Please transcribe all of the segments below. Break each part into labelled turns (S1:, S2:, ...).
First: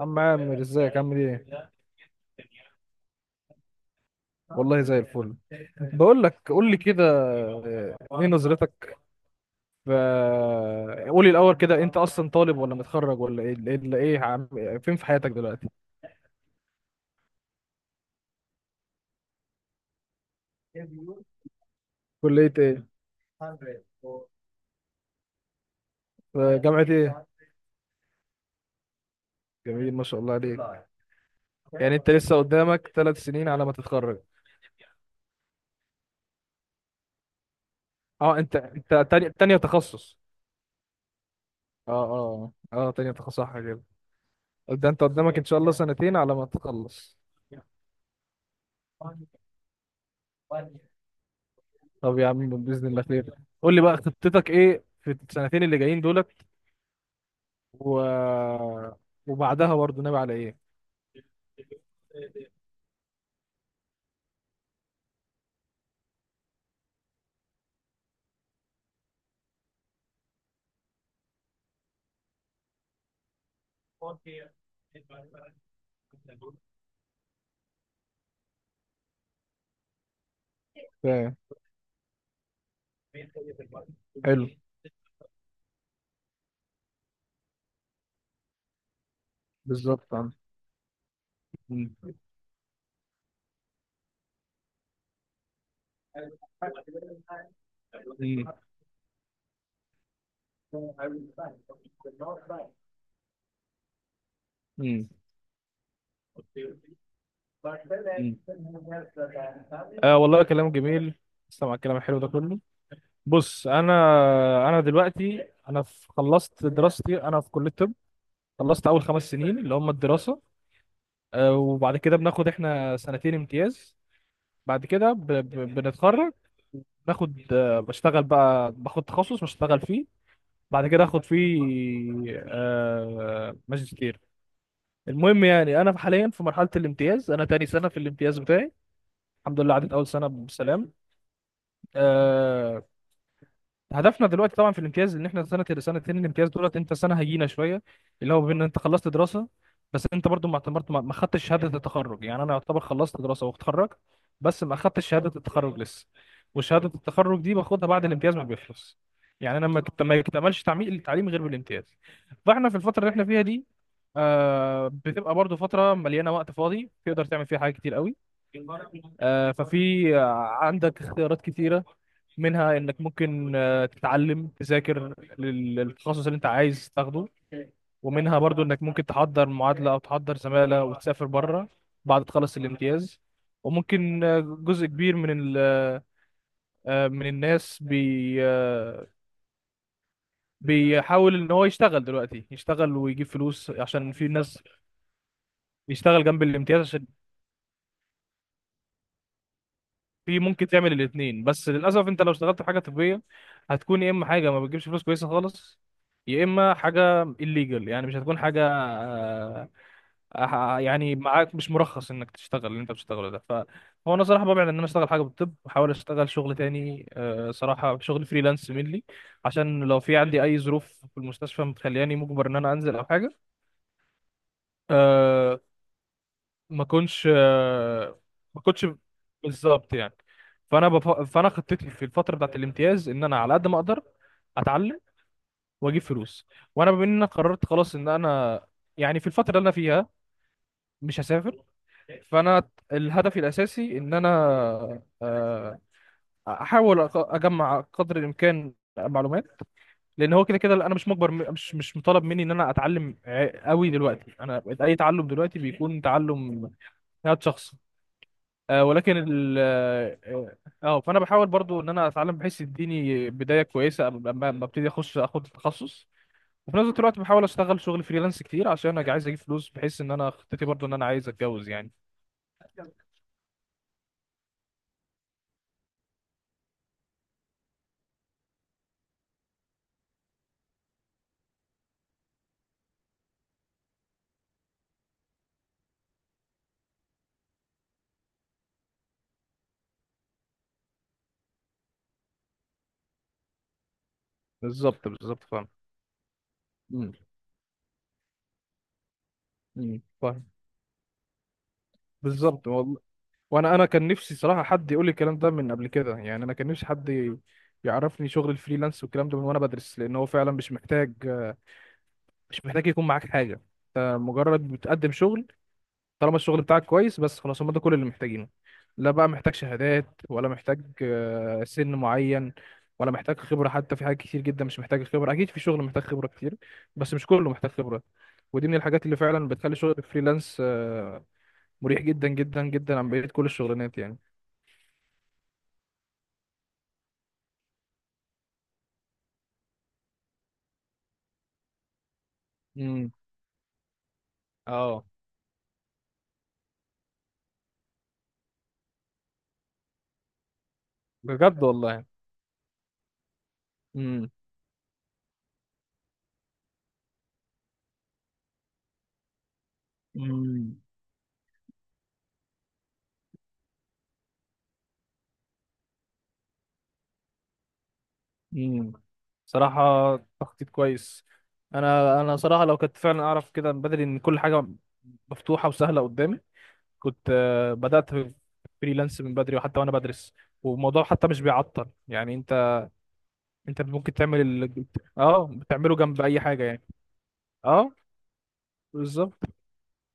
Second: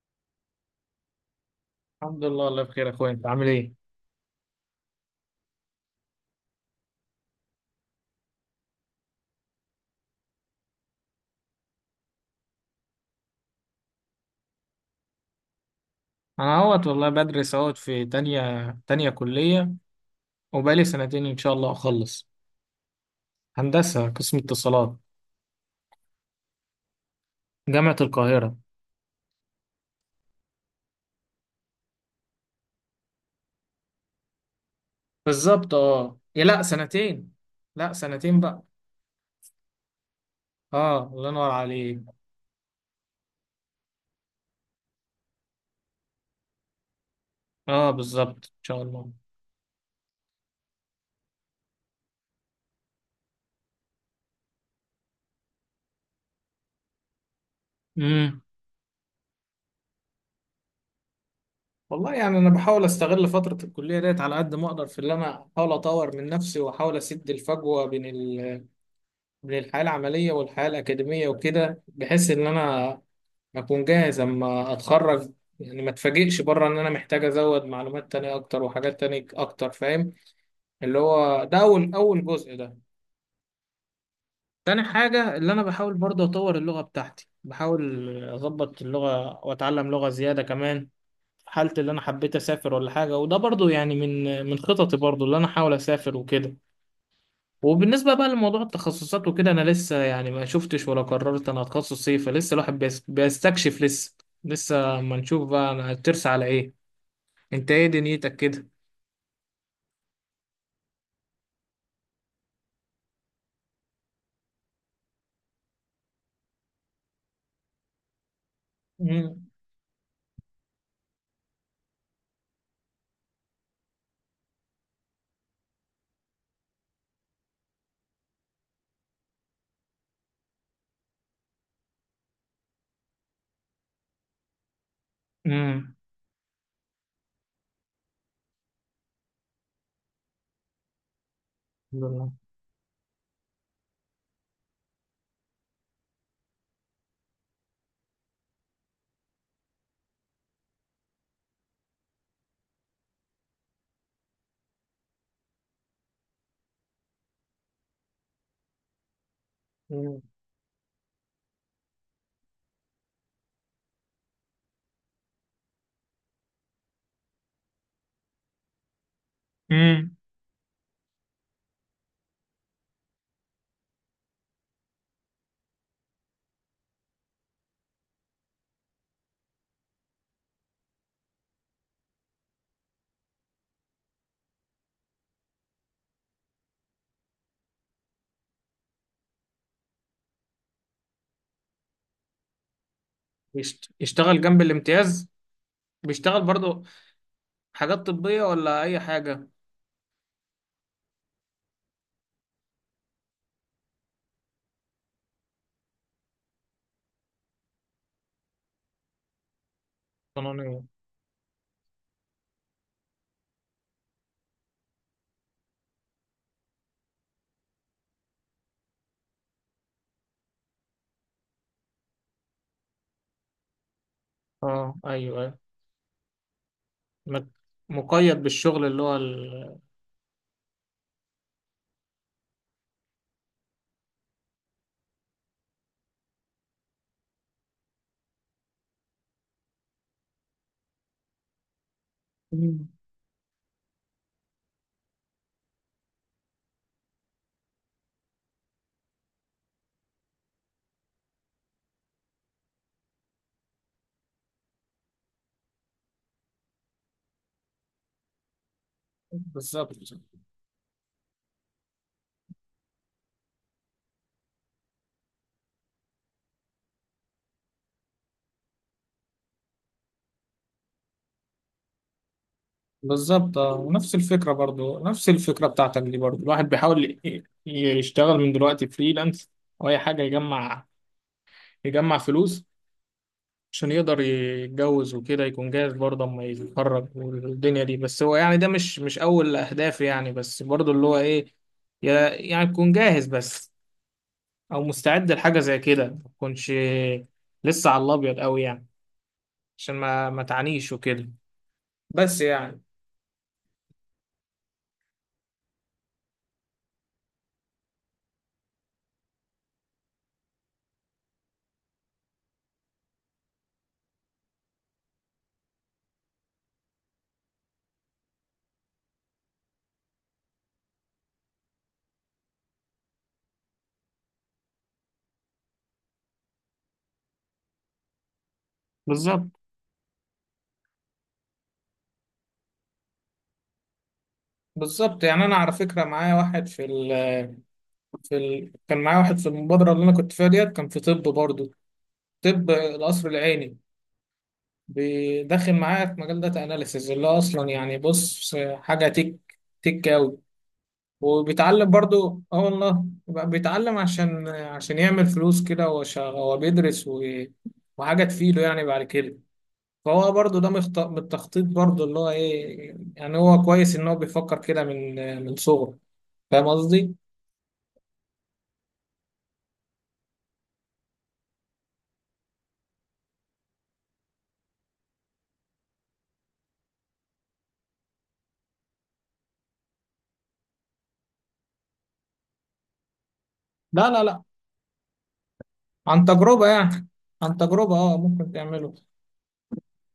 S1: عم عامر، ازيك؟ عامل ايه؟
S2: الحمد لله. الله بخير يا اخويا، انت عامل ايه؟
S1: والله زي الفل. بقول لك، قول لي كده، ايه نظرتك في قولي الاول كده، انت اصلا طالب ولا متخرج ولا ايه ايه ايه إيه عم... فين في حياتك دلوقتي؟
S2: انا اهوت والله، بدرس اهوت في تانية كلية، وبقالي سنتين ان شاء الله اخلص.
S1: كلية ايه؟
S2: هندسة، قسم اتصالات.
S1: في جامعة ايه؟
S2: جامعة القاهرة.
S1: جميل، ما شاء الله عليك. يعني انت لسه قدامك 3 سنين على ما تتخرج.
S2: بالظبط اه، يا لا سنتين. لا،
S1: اه،
S2: سنتين
S1: انت
S2: بقى.
S1: انت تاني تانية تخصص.
S2: اه، الله ينور عليك.
S1: اه، تانية تخصص، صح كده. ده انت قدامك ان شاء الله سنتين على ما تخلص.
S2: اه بالظبط ان شاء الله.
S1: طب يا عم، باذن الله خير. قول لي بقى، خطتك ايه في السنتين اللي جايين دول و...
S2: امم.
S1: وبعدها برضه ناوي على ايه؟
S2: والله يعني انا بحاول استغل فترة الكلية ديت على قد ما اقدر، في اللي انا احاول اطور من نفسي واحاول اسد الفجوة بين بين الحياة العملية والحياة الأكاديمية، وكده بحيث إن أنا اكون جاهز اما اتخرج. يعني ما اتفاجئش بره ان انا محتاج ازود معلومات تانية اكتر وحاجات تانية اكتر، فاهم. اللي
S1: فاهم.
S2: هو ده اول جزء ده.
S1: حلو.
S2: تاني حاجة اللي انا بحاول برضه اطور اللغة بتاعتي، بحاول اظبط اللغة واتعلم لغة
S1: بالظبط، عم.
S2: زيادة كمان، في حالة اللي انا
S1: مم.
S2: حبيت اسافر ولا حاجة. وده برضه يعني من خططي، برضه اللي انا احاول اسافر وكده. وبالنسبة بقى
S1: مم.
S2: لموضوع التخصصات وكده، انا لسه يعني ما شفتش ولا قررت انا هتخصص ايه، فلسه الواحد بيستكشف لسه.
S1: مم.
S2: لسه
S1: مم.
S2: ما نشوف بقى انا هترسى على ايه. انت ايه دنيتك كده؟
S1: آه، والله كلام جميل. استمع الكلام الحلو ده كله. بص، انا دلوقتي، انا في، خلصت دراستي، انا في كليه الطب. خلصت اول خمس
S2: مم.
S1: سنين اللي هم الدراسه. آه، وبعد كده بناخد احنا سنتين امتياز. بعد كده بنتخرج. ناخد بشتغل بقى، باخد تخصص بشتغل فيه، بعد كده اخد فيه ماجستير. المهم يعني
S2: مم.
S1: انا حاليا في مرحله الامتياز، انا تاني سنه في الامتياز بتاعي. الحمد لله، عدت اول سنه بسلام.
S2: الحمد لله.
S1: آه هدفنا دلوقتي طبعا في الامتياز، ان احنا سنه، سنتين الامتياز دولت انت سنه هيجينا شويه، اللي هو بين انت خلصت دراسه، بس انت برضو ما اعتبرت، ما خدتش شهاده التخرج، يعني انا يعتبر خلصت دراسه واتخرج، بس ما خدتش شهاده التخرج لسه. وشهاده التخرج دي باخدها بعد الامتياز ما بيخلص، يعني انا ما
S2: مم.
S1: اكتملش تعميق التعليم غير بالامتياز. فاحنا في الفتره اللي احنا فيها دي، بتبقى برضو فتره مليانه وقت فاضي، تقدر تعمل فيها حاجات كتير قوي.
S2: مم.
S1: ففي عندك اختيارات كتيره. منها انك ممكن تتعلم، تذاكر للتخصص اللي انت عايز تاخده. ومنها برضو انك ممكن تحضر معادلة او تحضر زمالة وتسافر بره بعد تخلص الامتياز. وممكن جزء كبير من ال آه، من الناس بي آه، بيحاول ان هو يشتغل دلوقتي، يشتغل ويجيب فلوس،
S2: يشت-
S1: عشان في
S2: يشتغل جنب
S1: ناس
S2: الامتياز؟
S1: بيشتغل
S2: بيشتغل
S1: جنب الامتياز،
S2: برضه
S1: عشان
S2: حاجات طبية ولا اي حاجة؟
S1: في ممكن تعمل الاثنين. بس للاسف انت لو اشتغلت في حاجه طبيه، هتكون يا اما حاجه ما بتجيبش فلوس كويسه خالص، يا اما حاجه الليجل، يعني مش هتكون حاجه آه،
S2: قانونية.
S1: يعني معاك مش مرخص انك تشتغل اللي انت بتشتغله ده. فهو انا صراحه ببعد ان انا اشتغل حاجه بالطب، بحاول اشتغل شغل تاني، صراحه شغل فريلانس منلي، عشان لو في عندي اي ظروف في المستشفى متخلياني مجبر ان انا انزل او حاجه،
S2: اه ايوه ايوه.
S1: آه، ما كنتش
S2: مك- مقيد
S1: ما
S2: بالشغل
S1: كنتش،
S2: اللي هو
S1: بالظبط يعني. فانا خطتي في الفتره بتاعت الامتياز ان انا على قد ما اقدر اتعلم واجيب فلوس. وانا بما ان انا قررت خلاص ان انا، يعني في الفتره اللي انا فيها، مش هسافر، فانا
S2: مم.
S1: الهدف الاساسي ان انا آه، احاول اجمع قدر الامكان معلومات، لان هو كده كده انا مش مجبر، مش مطالب مني ان انا اتعلم قوي دلوقتي، انا اي تعلم دلوقتي بيكون تعلم ذات شخص، ولكن ال
S2: بالظبط
S1: اه آه، فانا بحاول برضو ان انا اتعلم بحيث يديني بدايه كويسه قبل ما ابتدي اخش اخد التخصص. وفي نفس الوقت بحاول اشتغل شغل فريلانس كتير، عشان انا عايز اجيب فلوس، بحيث ان انا خطتي برضو ان انا عايز اتجوز يعني.
S2: بالظبط اه، ونفس الفكرة برضو، نفس الفكرة بتاعتك دي، برضو الواحد بيحاول يشتغل من دلوقتي فريلانس أو أي حاجة، يجمع. يجمع فلوس عشان يقدر يتجوز وكده، يكون جاهز برضه اما يتخرج والدنيا دي. بس هو يعني ده مش اول اهداف يعني، بس برضه اللي هو ايه، يعني تكون جاهز بس، او
S1: بالظبط،
S2: مستعد
S1: بالظبط،
S2: لحاجه
S1: فاهم.
S2: زي كده، ما تكونش
S1: مم.
S2: لسه على الابيض قوي يعني. عشان
S1: مم.
S2: ما
S1: فاهم.
S2: تعانيش وكده. بس
S1: بالظبط،
S2: يعني.
S1: والله. وانا كان نفسي صراحه حد يقول لي الكلام ده من قبل كده، يعني انا كان نفسي حد يعرفني شغل الفريلانس والكلام ده من وانا بدرس. لان هو فعلا مش محتاج، مش محتاج يكون معاك حاجه، انت مجرد بتقدم شغل، طالما الشغل بتاعك كويس بس، خلاص، هم ده كل اللي محتاجينه. لا بقى محتاج شهادات، ولا محتاج سن معين، ولا محتاج خبرة حتى في حاجات كتير جدا. مش محتاج خبرة. أكيد في شغل محتاج خبرة كتير، بس مش كله محتاج خبرة. ودي من الحاجات اللي فعلا
S2: بالظبط
S1: بتخلي شغل الفريلانس مريح جدا جدا جدا عن بقية كل الشغلانات يعني.
S2: بالظبط يعني، انا على فكره معايا واحد كان معايا واحد في المبادره اللي انا كنت فيها ديت، كان في طب برضه. طب
S1: امم.
S2: القصر العيني.
S1: اه،
S2: بداخل معايا في مجال داتا اناليسز، اللي هو اصلا يعني بص حاجه تك، تك قوي.
S1: بجد؟
S2: وبيتعلم
S1: والله.
S2: برضو، اه والله يبقى بيتعلم
S1: امم.
S2: عشان يعمل فلوس كده. هو هو بيدرس وحاجه تفيده يعني بعد كده. فهو برضو ده
S1: امم.
S2: من التخطيط، برضو اللي هو ايه يعني، هو كويس ان هو بيفكر كده من صغره. فاهم قصدي؟
S1: امم. صراحة تخطيط كويس. انا صراحة لو كنت فعلا اعرف كده من بدري ان كل حاجة مفتوحة وسهلة قدامي، كنت بدأت في فريلانس من بدري، وحتى وانا بدرس. والموضوع حتى مش بيعطل، يعني انت، انت
S2: لا
S1: ممكن
S2: لا
S1: تعمل
S2: لا.
S1: ال... اه، بتعمله جنب
S2: عن
S1: اي حاجة
S2: تجربه
S1: يعني.
S2: يعني. عن
S1: اه،
S2: تجربه، اه ممكن تعمله.
S1: بالظبط.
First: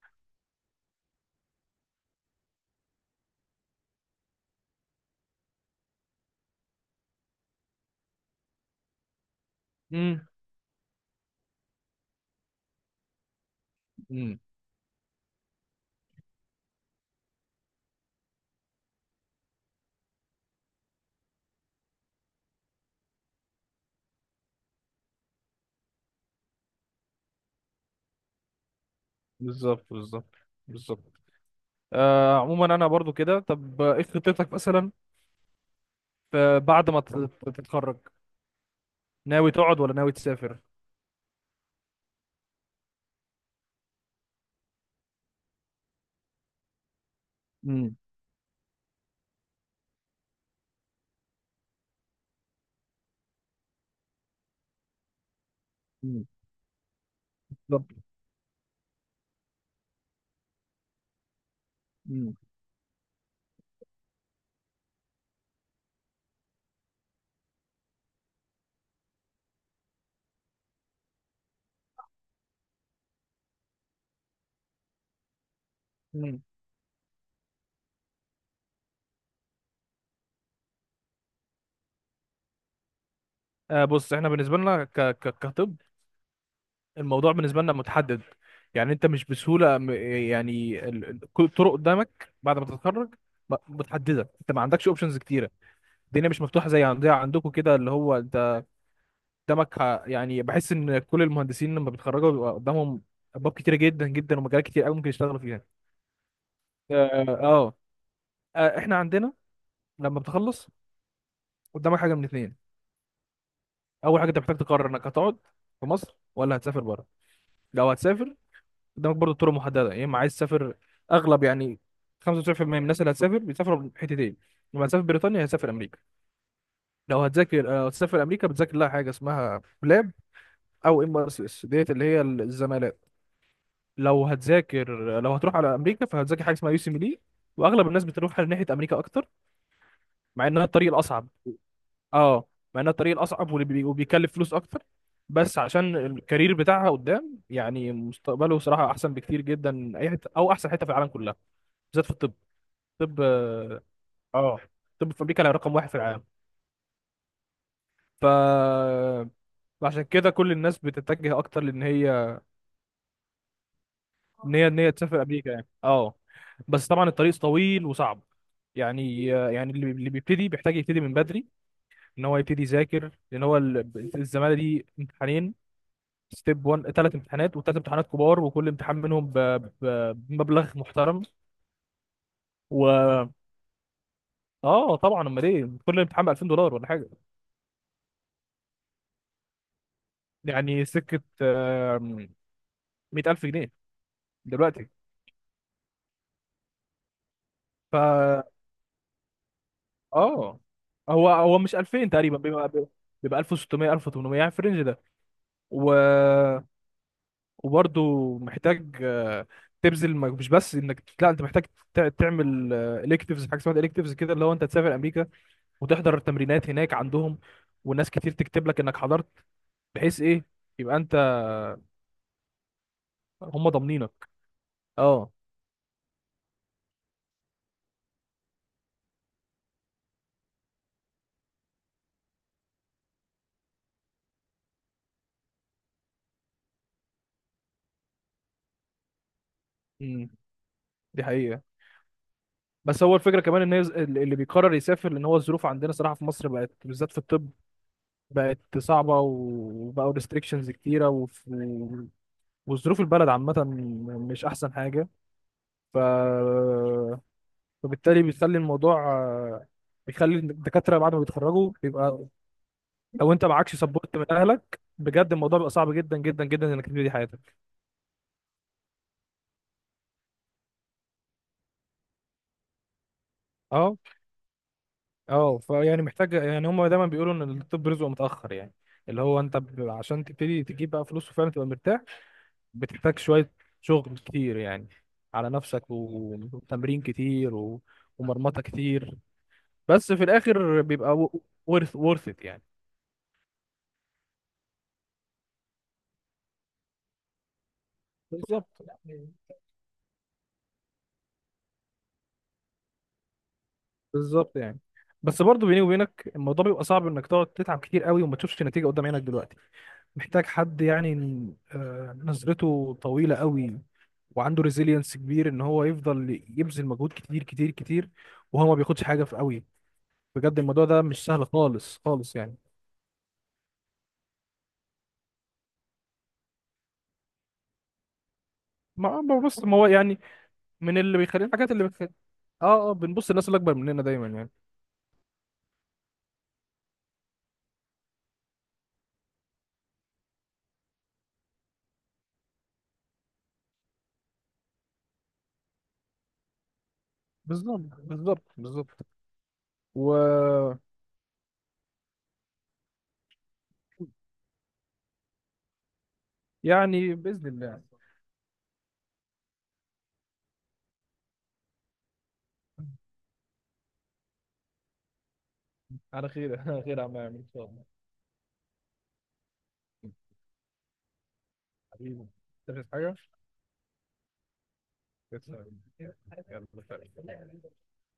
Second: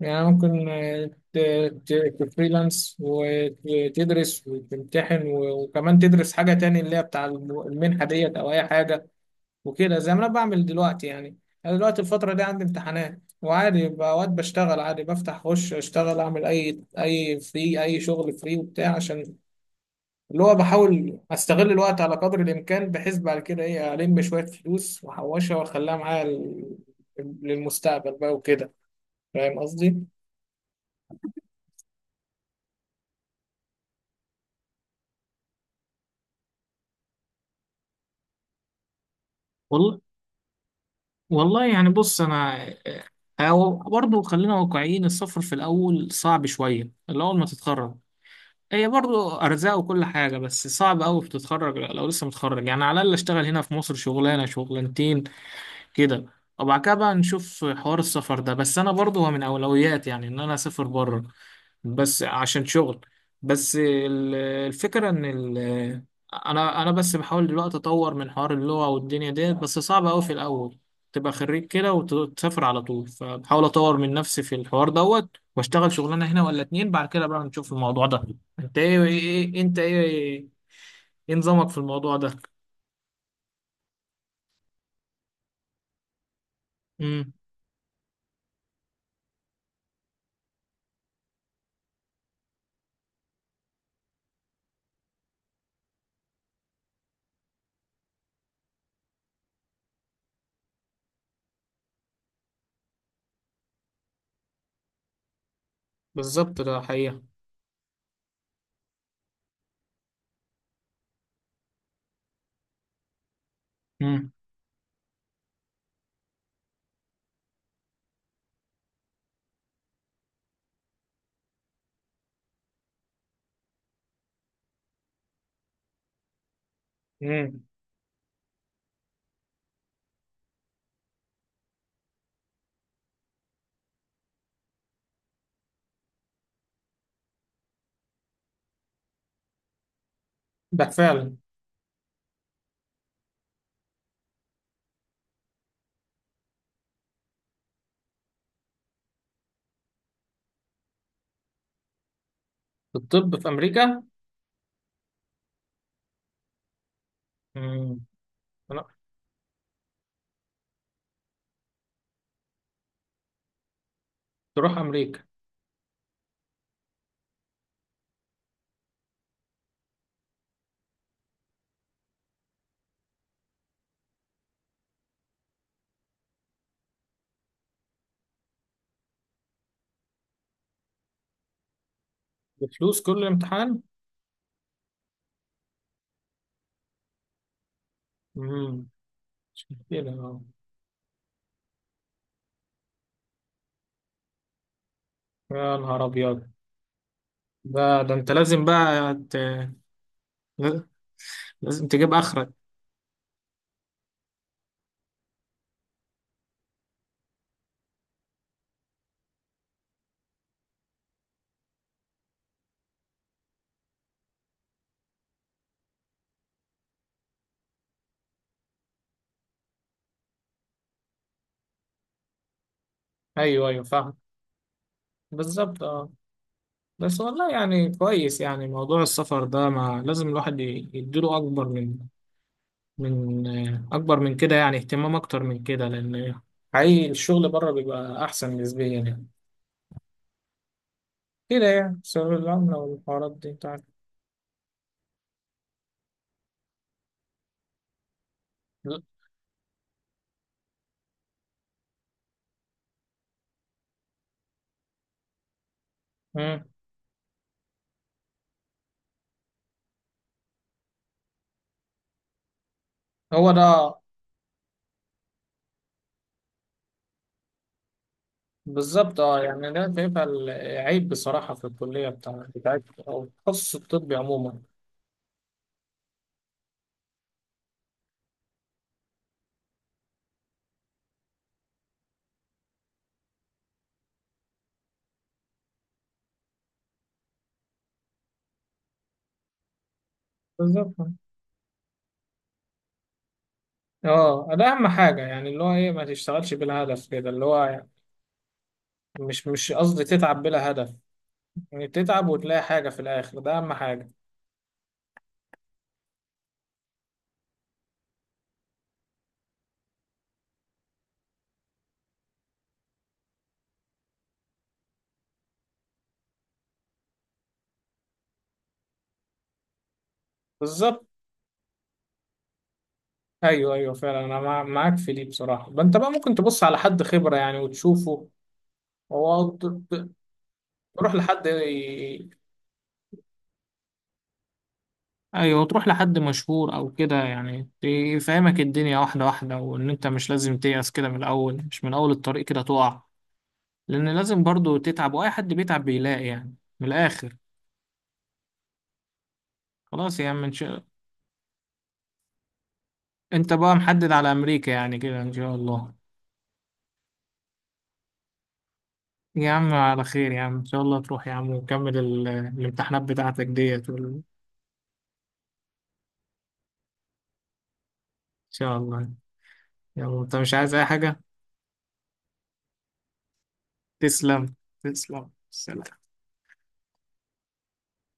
S2: يعني ممكن آه، تفريلانس وتدرس وتمتحن، وكمان تدرس حاجة تاني، اللي هي بتاع المنحة ديت أو أي حاجة. وكده زي ما
S1: امم.
S2: أنا بعمل دلوقتي يعني. أنا دلوقتي الفترة دي عندي امتحانات، وعادي أوقات
S1: امم.
S2: بشتغل عادي، بفتح أخش أشتغل أعمل أي شغل فري وبتاع، عشان اللي هو بحاول أستغل الوقت على قدر الإمكان، بحيث بعد كده إيه، ألم شوية فلوس وأحوشها وأخليها معايا للمستقبل بقى وكده. فاهم
S1: بالظبط،
S2: قصدي؟
S1: بالظبط، بالظبط. عموما انا برضو كده، طب ايه خطتك مثلا بعد ما تتخرج؟ ناوي تقعد ولا ناوي تسافر؟
S2: والله يعني بص انا، أو برضه خلينا واقعيين، السفر في الاول صعب شويه، الاول ما تتخرج.
S1: امم.
S2: هي برضه ارزاق وكل حاجه، بس صعب قوي بتتخرج لو لسه متخرج يعني. على الاقل اشتغل هنا في مصر شغلانه شغلانتين كده،
S1: امم.
S2: وبعد كده بقى نشوف
S1: بالظبط.
S2: حوار السفر ده. بس انا برضه هو من اولوياتي يعني، ان انا اسافر بره. بس
S1: امم.
S2: عشان شغل. بس الفكرة ان ال انا بس بحاول دلوقتي اطور من حوار اللغة والدنيا ديت. بس صعب قوي في الاول تبقى خريج كده وتسافر على طول. فبحاول اطور من نفسي في الحوار دوت، واشتغل شغلانة هنا
S1: امم.
S2: ولا اتنين، بعد كده بقى نشوف الموضوع ده. انت ايه, إيه إيه، انت ايه ايه نظامك في الموضوع ده؟
S1: بص، احنا بالنسبة لنا كطب،
S2: امم.
S1: الموضوع بالنسبة لنا متحدد، يعني انت مش بسهولة يعني كل الطرق قدامك بعد ما تتخرج متحددة، انت ما عندكش اوبشنز كتيرة. الدنيا مش مفتوحة زي عندها، عندكم كده اللي هو انت قدامك يعني بحس ان كل المهندسين لما بيتخرجوا بيبقى قدامهم ابواب كتيرة جدا جدا ومجالات كتير قوي ممكن يشتغلوا فيها.
S2: بالظبط، ده حقيقة.
S1: اه، اه. اه، احنا عندنا لما بتخلص قدامك حاجة من اتنين. اول حاجة،
S2: امم.
S1: انت محتاج تقرر انك هتقعد في مصر ولا هتسافر بره. لو هتسافر، قدامك برضه طرق محدده. يا اما عايز تسافر، اغلب يعني 95% من الناس اللي هتسافر بيسافروا حتتين، لما هتسافر بريطانيا هتسافر امريكا. لو هتذاكر،
S2: امم.
S1: لو هتسافر امريكا، بتذاكر لها حاجه اسمها بلاب او ام ار سي اس ديت، اللي هي الزمالات. لو هتذاكر، لو هتروح على امريكا، فهتذاكر حاجه اسمها يو سي ميلي. واغلب الناس بتروح ناحيه امريكا اكتر، مع انها
S2: ده
S1: الطريق الاصعب.
S2: فعلا.
S1: اه، مع انها الطريق الاصعب واللي وبيكلف فلوس اكتر، بس عشان الكارير بتاعها قدام يعني، مستقبله صراحه احسن بكتير جدا من اي حته، او احسن حته في العالم كلها، بالذات في الطب. طب.
S2: الطب في امريكا.
S1: اه، طب في امريكا رقم واحد في العالم.
S2: امم.
S1: ف، عشان كده كل الناس بتتجه اكتر لان هي ان هي
S2: تروح
S1: ان هي تسافر
S2: امريكا.
S1: امريكا يعني، اه. بس طبعا الطريق طويل وصعب، يعني اللي بيبتدي بيحتاج يبتدي من بدري، ان هو يبتدي يذاكر، لان هو الزماله دي امتحانين، ستيب 1، ثلاث امتحانات وثلاث امتحانات كبار، وكل امتحان منهم بمبلغ محترم. و،
S2: بفلوس كل امتحان؟
S1: اه طبعا، امال ايه، كل امتحان ب 2000 دولار ولا حاجه،
S2: مم. مش مشكلة اه.
S1: يعني سكه، آم، 100000 جنيه دلوقتي.
S2: يا نهار أبيض. ده أنت
S1: فا،
S2: لازم بقى
S1: اه، هو مش
S2: لازم
S1: 2000
S2: تجيب
S1: تقريبا،
S2: آخرك.
S1: بيبقى، بيبقى 1600، 1800 يعني في الرينج ده و... وبرضه محتاج تبذل مش بس انك، لا انت محتاج تعمل الكتيفز، حاجه اسمها الكتيفز كده، اللي هو انت تسافر امريكا وتحضر التمرينات هناك عندهم، وناس كتير تكتب لك انك حضرت، بحيث ايه، يبقى انت
S2: أيوه
S1: هم
S2: أيوه
S1: ضامنينك.
S2: فاهم.
S1: اه.
S2: بالظبط أه. بس والله يعني كويس، يعني موضوع السفر ده ما لازم الواحد يديله أكبر من، من آه، أكبر من كده، يعني اهتمام أكتر من كده، لأن حقيقي الشغل بره بيبقى أحسن نسبيا يعني.
S1: امم. دي حقيقه.
S2: كده يعني، سبب العملة
S1: بس هو
S2: والحوارات
S1: الفكره
S2: دي
S1: كمان ان
S2: بتاعت.
S1: اللي بيقرر يسافر، لان هو الظروف عندنا صراحه في مصر بقت، بالذات في الطب بقت صعبة، وبقوا ريستريكشنز كتيرة، وظروف البلد عامة مش أحسن حاجة. ف...
S2: مم.
S1: فبالتالي بيخلي الموضوع بيخلي الدكاترة بعد ما بيتخرجوا بيبقى، لو أنت
S2: هو
S1: معكش
S2: ده.
S1: سبورت من أهلك بجد، الموضوع بيبقى صعب جدا جدا جدا إنك تبتدي حياتك.
S2: بالظبط اه يعني، انا شايفها عيب بصراحه في الكليه بتاعت او التخصص
S1: اه،
S2: الطبي عموما.
S1: اه، فيعني محتاج يعني، هم دايما بيقولوا إن الطب رزقه متأخر، يعني اللي هو أنت عشان تبتدي تجيب بقى فلوس وفعلا تبقى مرتاح، بتحتاج شوية، شغل كتير يعني على نفسك، وتمرين كتير و... ومرمطة كتير، بس في الآخر
S2: بالظبط
S1: بيبقى ورث ات يعني.
S2: اه، ده اهم حاجه يعني، اللي هو ايه، ما تشتغلش بلا هدف كده اللي هو يعني.
S1: بالظبط،
S2: مش قصدي تتعب بلا هدف، يعني تتعب وتلاقي حاجه في الاخر، ده اهم حاجه.
S1: بالظبط يعني، بس برضه بيني وبينك الموضوع بيبقى صعب انك تقعد تتعب كتير قوي وما تشوفش نتيجة قدام عينك دلوقتي. محتاج حد يعني نظرته طويلة قوي وعنده ريزيلينس كبير، ان هو يفضل يبذل مجهود كتير كتير كتير وهو ما بياخدش حاجة في قوي. بجد الموضوع ده
S2: بالظبط.
S1: مش سهل خالص خالص يعني.
S2: ايوه ايوه فعلا، انا معاك في دي بصراحه. ما انت بقى ممكن تبص على حد خبره يعني وتشوفه هو،
S1: بص، ما هو يعني، من
S2: تروح
S1: اللي بيخلي
S2: لحد.
S1: الحاجات اللي بتخلي، اه، اه، بنبص الناس اللي اكبر مننا دايما يعني.
S2: ايوه، تروح لحد مشهور او كده يعني، يفهمك الدنيا واحده واحده، وان انت مش لازم تيأس كده من الاول، مش من اول الطريق كده تقع. لان لازم برضو تتعب، واي حد بيتعب بيلاقي يعني من الاخر.
S1: بالظبط، بالظبط، بالظبط. و،
S2: خلاص يا عم، انت بقى محدد على امريكا يعني كده ان شاء الله؟
S1: يعني باذن الله.
S2: يا عم على خير، يا عم ان شاء الله تروح يا عم، وكمل الامتحانات بتاعتك ديت، ان
S1: على خير. على خير يا عم عامر، ان شاء الله.
S2: شاء الله. يلا، انت مش عايز اي حاجه
S1: حبيبي. تفهم حاجه.
S2: تسلم. تسلم،
S1: يلا.
S2: سلام.
S1: سلام.